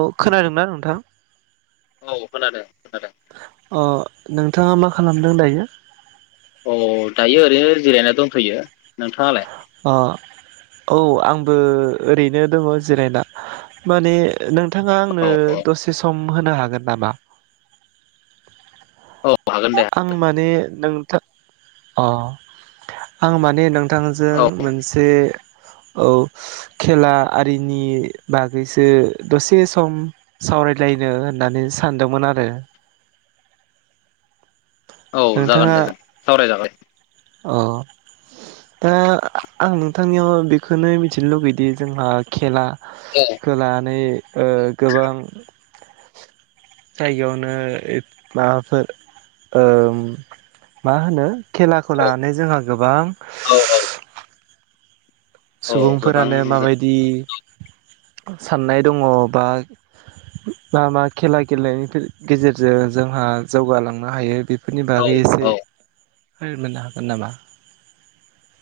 औ खोनादोंना नोंथां? औ खोनादों। खोनादों अ नोंथाङा मा खालामदों दायो? अ दायो ओरैनो जिरायना दंथ'यो नोंथाङालाय? अ औ आंबो ओरैनो दङ जिरायना माने नों नोंथाङा औ आंनो औ दसे सम होनो हागोन नामा? औ हागोन दे आं माने नों [inaudible] अ आं माने नों थांजों औ मोनसे औ खेला आरिनि बागैसो दसे सम सावरायलायनो होननानै सानदोंमोन आरो औ जागोन नोंथाङा दे [inaudible] सावरायजाबाय। अ दा आं नोंथांनियाव बेखोनो मिथिनो लुगैदि जोंहा खेला औ खो लानै। ओ गोबां जायगायावनो माबाफोर ओ मा होनो? खेलाखौ लानानै जोंहा गोबां औ औ गोबां सुबुंफोरानो माबायदि साननाय दङ बा मा मा खेला गेलेनायनि गे-गेजेरजों जोंहा जौगालांनो हायो बे बेफोरनि औ बागै औ एसे हो मोननो हागोन नामा?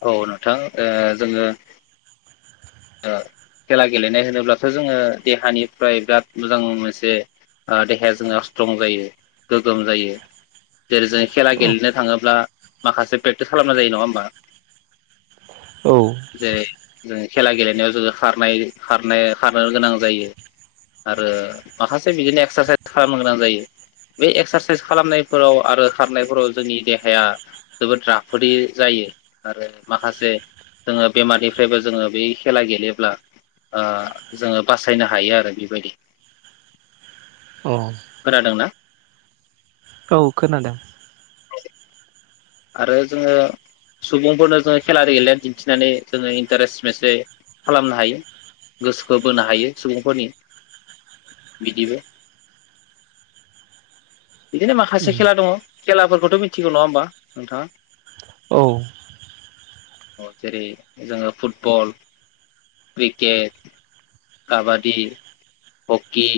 औ नोंथां ओ जोङो ओ खेला गेलेनाय होनोब्लाथ' जोङो देहानिफ्राय बिराद मोजां मोनसे देहाया जोंना स्ट्रं जायो गोग्गोम जायो। जेरै जों खेला औ गेलेनो थाङोब्ला माखासे प्रेक्टिस खालामना जायो नङा होमबा। औ जाय जाय। खेला गेलेनायाव जोङो खारनाय खारनाय खारनो गोनां जायो। आरो माखासे बिदिनो एक्सारसाइस खालामनो गोनां जायो। बे एक्सारसाइस खालामनायफोराव आरो खारनायफोराव जोंनि देहाया जोबोद राफोदै जायो। आरो माखासे जोङो बेमारनिफ्रायबो जोङो बै खेला गेलेब्ला ओ जोङो बासायनो हायो आरो बेबायदि। खोनादोंना? औ खोनादों। आरो जोङो सुबुंफोरनो जोङो खेलारि गेलेनानै दिन्थिनानै जोङो इन्टारेस्ट मोनसे खालामनो हायो। गोसोखौ बोनो हायो सुबुंफोरनि बिदिबो। बिदिनो माखासे खेला दङ। खेलाफोरखौथ' मिथिगौ नङा होमबा नोंथाङा। औ। जेरै जोङो फुटबल क्रिकेट काबादि हकि।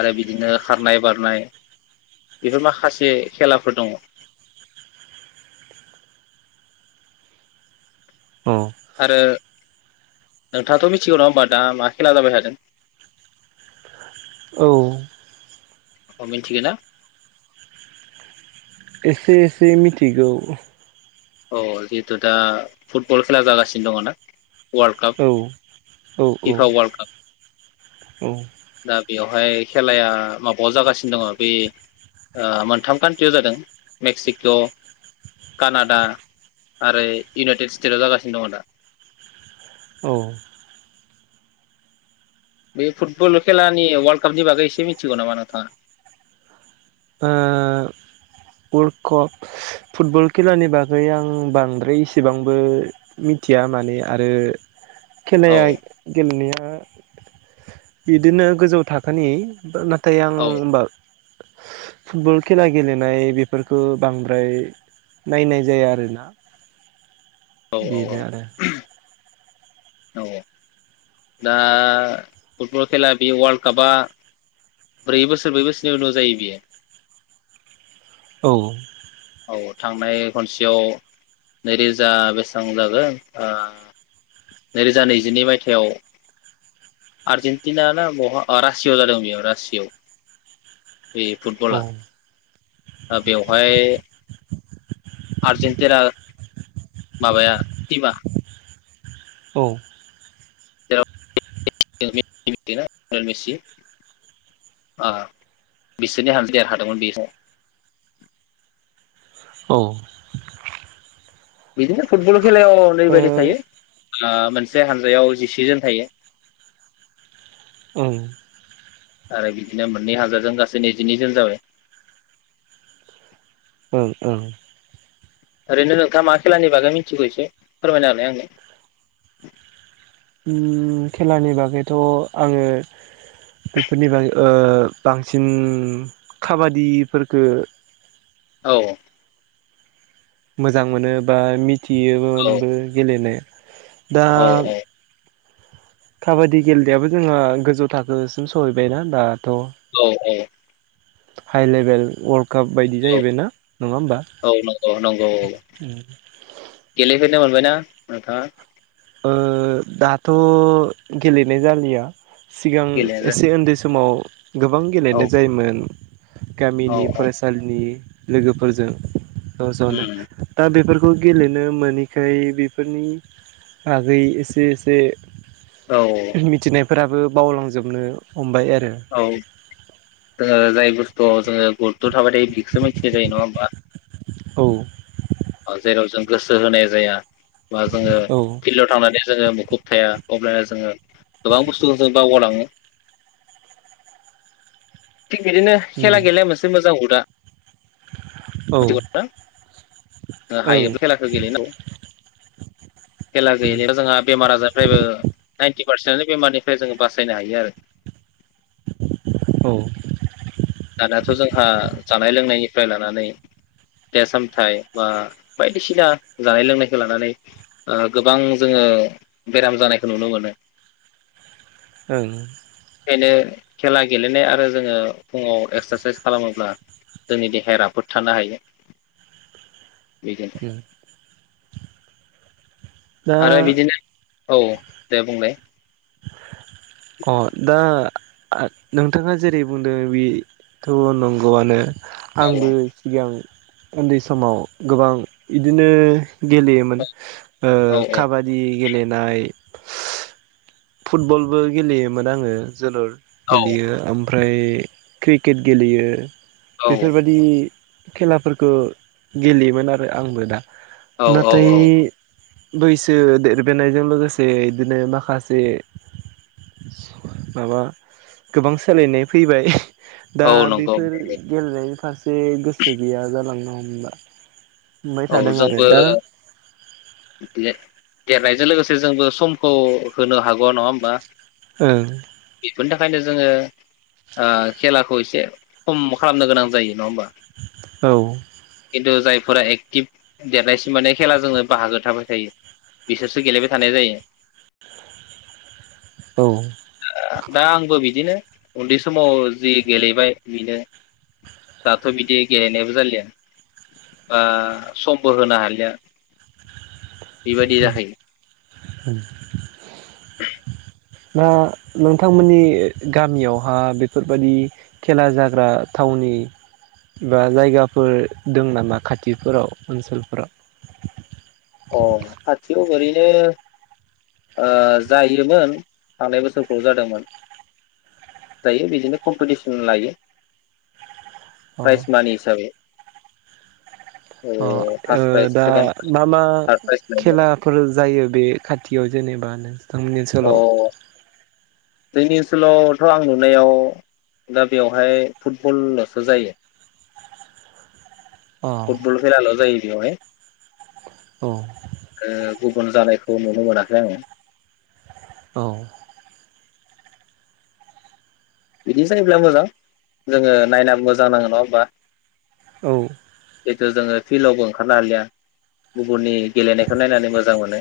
आरो बिदिनो खारनाय बारनाय बेफोर माखासे खेलाफोर दङ। औ आरो नोंथाङाथ' मिथिगौ नङा होमबा दा मा खेला जाबाय थादों? औ। अ मिनथिगौना? एसे एसे मिथिगौ। अ जिहेथु दा फुटबल खेला जागासिनो दङ ना? वर्लड काप औ औ फिफा वर्लड काप। औ। दा बेवहाय खेलाया माबायाव जागासिनो दङ बे ओ मोनथाम कान्ट्रियाव जादों मेक्सिक' कानाडा। आरो इउनाइटेड स्टेटाव जागासिनो दङ दा। औ बे फुटबल खेलानि वर्ल्ड कापनि बागै एसे मिथिगौ नामा नोंथाङा? ओ [inaudible] फुटबल खेलानि बागै आं बांद्राय इसेबांबो मिथिया माने आरो औ खेलाया गेलेनाया बिदिनो गोजौ थाखोनि थाय आं औ बा फुटबल खेला गेलेनाय बे बेफोरखौ बांद्राय नायनाय जाया आरोना। औ औ बेनो आरो। औ औ दा फुटबल खेला बे वर्ल्ड कापआ ब्रै बोसोर ब्रै बोसोरनि उनाव जायो बियो। औ। औ थांनाय खनसेयाव नैरोजा बेसेबां जागोन ओ नैरोजा नैजिनै मायथाइयाव आर्जेन्टिना ना बहा रासिययाव जादों बेयाव रासियायाव। बे औ फुटबला दा बेवहाय [unintelligible] आर्जेनटिना माबाया टिमा औ [unintelligible] औ बिदिनो फुटबल खेलायाव ओैरैबायदि थायो ओ मोनसे हानजायाव जिसेजोन थायो ओं आरो बिदिनो मोननै हाजारजों गासै नैजिनै जोन जाबाय ओं ओरैनो नोंथा मा खेलानि बागै मिथिगौ एसे फोरमायना होलाय आंनो ओ खेलानि बागैथ' आङो बेफोरनि बागै ओ बांसिन उम खाबादिफोरखौ औ मोजां मोनो बा मि औ थियोमोनबो गेलेनाय दा औ काबादि गेलेनायाबो जोंङहा गोजौ थाखोसिम सहैबायना दा औ औ हाइ लेभेल वर कप बायदि जाहैबायना नङा होमबा? औ नंगौ नंगौ नो मोनबायना नथाङा ओ दाथ' गेलेनाय जालिया सिगां गेलेनो एसे उन्दै समाव गोबां औ गेलेनाय जायोमोन। गामिनि औ औ फरायसालिनि लोगोफोरजों ज' ज'नो उम ओ बेफोर खौ गेलेनो मोनैखाय बेफोरनि बागै एसे एसे औ मिथिनाय फोराबो बावलांजोबनो हमबाय आरो ओ जाय बुस्थुआव जोङो गुरुथ' थाबाय थायो बेखौसो मिथिनाय जायो नङा होमबा? औ ओ जेराव जों गोसो होनाय जाया बा जोङो औ फिल्डआव थांनानै जोङो [unintelligible] अब्लानिया जोङो गोबां बुस्थुखौ जों बावगारलाङो थिग बिदिनो उम खेला गेलेया मोनसे मोजां हु दा औ मिथिगौ ओं ना जों हायोबा खेलाखौ गेलेेनांगौ खेला उम गेलेबा जोंहा बेमार आजारनिफ्रायबो नाइन्टि पारसेन्टनो बेमारनिफ्राय जोङो बासायनो हायो आरो औ ओं दानाथ जों ओ जानाय लोंनायनिफ्राय लानानै फिथाइ सामथाइ बा बायदिसिना जानाय लोंनायखौ लानानै गोबां जोङो बेराम जानायखौ नुनो मोनो ओं बेखायनो खेला गेलेनाय आरो जोङो फुङाव एक्सारसाइस खालामोब्ला जोंनि देहाया राफोद थानो हायो [inaudible] दा आरो बिदिनो औ दे बुंलाय अ दा नोंथाङा जेरै बुंदों बेथ नंगौआनो आंबो सिगां उन्दै समाव गोबां बिदिनो गेलेयोमोन ओ औ काबादि गेलेनाय फुटबलबो गेलेयोमोन आङो जोलुर औ गेलेयो ओमफ्राय क्रिकेट गेलेयो औ बेफोरबायादि खेलाफोरखौ गेलेयोमोन आरो आंबो दा औ नाथाय औ बैसो देरबोनायजों लोगोसे बिदिनो माखासे जे माबा गोबां सोलायनाय फैबाय दा औ नंगौ बेफोर गेलेनायनि फारसे गोसो गैया जालांनो ना औ जोंबो गेलेनाय बेजों लोगोसे जोंबो समखौ होनो हागौ नङा होमबा ओं बेनि थाखायनो जोङो आ खेला खौ एसे खम खालामनो गोनां जायो नङा होमबा औ थु जायफोरा एक टिफ देरनायसिम माने खेला जोङो बाहागो थाबाय थायो बिसोरसो गेलेबाय थानाय जायो। औ दा आंबो बिदिनो उन्दै समाव जि गेलेबाय बिनो दाथ' बिदि गेलेनायबो जालिया बा समबो होनो हालिया। बेबायदि जाहै उम [inaudible] दा नोंथांमोननि गामियावहा बेफोरबादि खेला जाग्रा थावनि बा जायगाफोर दं नामा खाथिफोराव ओनसोलफोराव? अ खाथियाव ओरैनो ओ जायोमोन थांनाय बोसोरफ्राव जादोंमोन जायो बिदिनो कमपिटिसन लायो। अ प्राइज मानि हिसाबै। ओ अ ओ फार्स्ट प्राइज दा सेकेणड मा मा थार्द मा प्राइज मोनो खेलाफोर जायो बे खाथियाव जेनेबा थांमोननि ओनसोलाव अ जोंनि ओनसोलावथ' आं नुनायाव दा बेवहाय फुटबलसो जायो। अ औ फुटबल खेलाल जायो। बेवहाय ओ गुबुन जानायखौ नुनो मोनाखै आङो। औ बिदि जायोब्ला मोजां जोङो नायना मोजां नाङो नङा होमबा। औ जिथु जोङो फिल्डआवबो ओंखारनो हालिया गुबुननि गेलेनायखौ नायनानै मोजां मोनो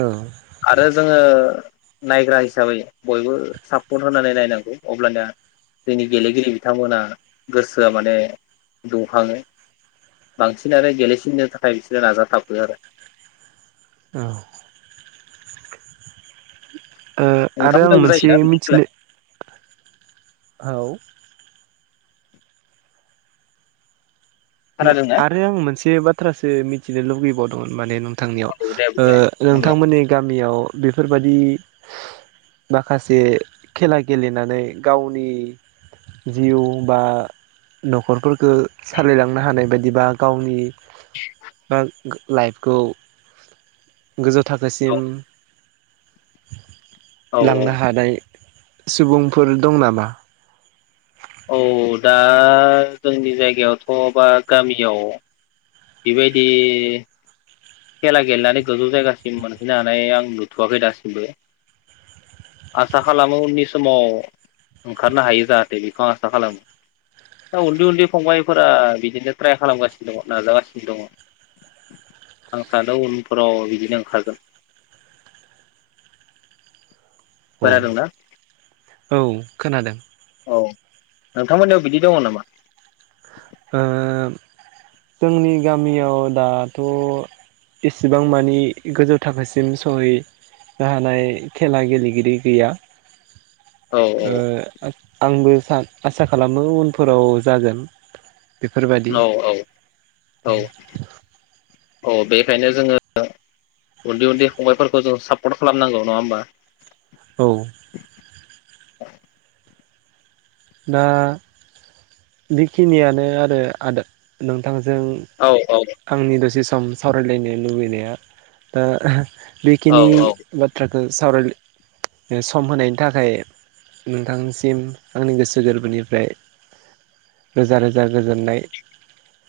औ आरो जोङो नायग्रा हिसाबै बयबो सापर्ट होनानै नायनांगौ। अब्लानया जोंनि गेलेगिरि बिथांमोना गोसोआ माने दुंखाङो बांसिनानो गेलेसिननो थाखाय बिसोरो नाजाथाबो आरो। औ ओ नोंथां आरो आं लोगो मोनसे जायोना बिदि खेला मिथिनो औ मा खोनादोंना आरो आं मोनसे बा थ्रासो मिथिनो लुुबैबावदोंमोन माने नों थांनियाव औ दे ओ बुंलाय बुंलाय नोंथांमोननि गामियाव बेफोरबादि माखासे खेला गेलेनानै गावनि जिउ बा नखरफोर खो सालायलां थानाय बायदिबा गावनि बा लाइफखौ गोजौ थाखोसिम औ औ [unintelligible] औ लांनो हानाय। सुबुंफोर दं नामा? औ दा जोंनि जायगायावथ' बा गामियाव। बेबायदि खेला गेलेनानै गोजौ जायगासिम मोनहैनो हानाय आं नुथ'वाखै दासिमबो आसा खालामो उननि समाव ओंखारनो हायो जाहाथे बेखौ आं आसा खालामो दा उन्दै उन्दै फंबायफोरा बिदिनो ट्राय खालामगासिनो दङ नाजागासिनो। दङ' आं सानो उनफोराव बिदिनो ओंखारगोन। औ [unintelligible] औ खोनादों। औ नोंथांमोननियाव बिदि दङ' नामा? ओ जोंनि गामियाव दाथ' एसेबां मानि गोजौ थाखोसिम सहैनो हानाय खेला गेलेगिरि गैया। औ औ ओ आंबो सान आसा खालामो उनफोराव जागोन। बेफोरबादि औ औ औ औ बेखायनो जोङो उन्दै उन्दै फंबायफोरखौ जों सापर्ट खालामनांगौ नङा होमबा? औ [unintelligible] दा बेखिनियानो आरो आदा-नोंथां। जों औ औ आंनि दसे सम सावरायलायनो लुबैनाया ओ ओ औ बेखिनि औ बाथ्रा सावराय सम होनायनि थाखाय नोंथांनिसिम आंनि गोसो गोरबोनिफ्राय रोजा रोजा गोजोननाय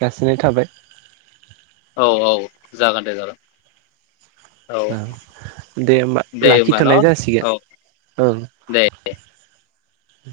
जासिनाय थाबाय। औ औ जागोन दे जागोन। औ दे होमबा दे होमबा न' लाखिथ'नाय औ जासिगोन ओं। दे उ [unintelligible]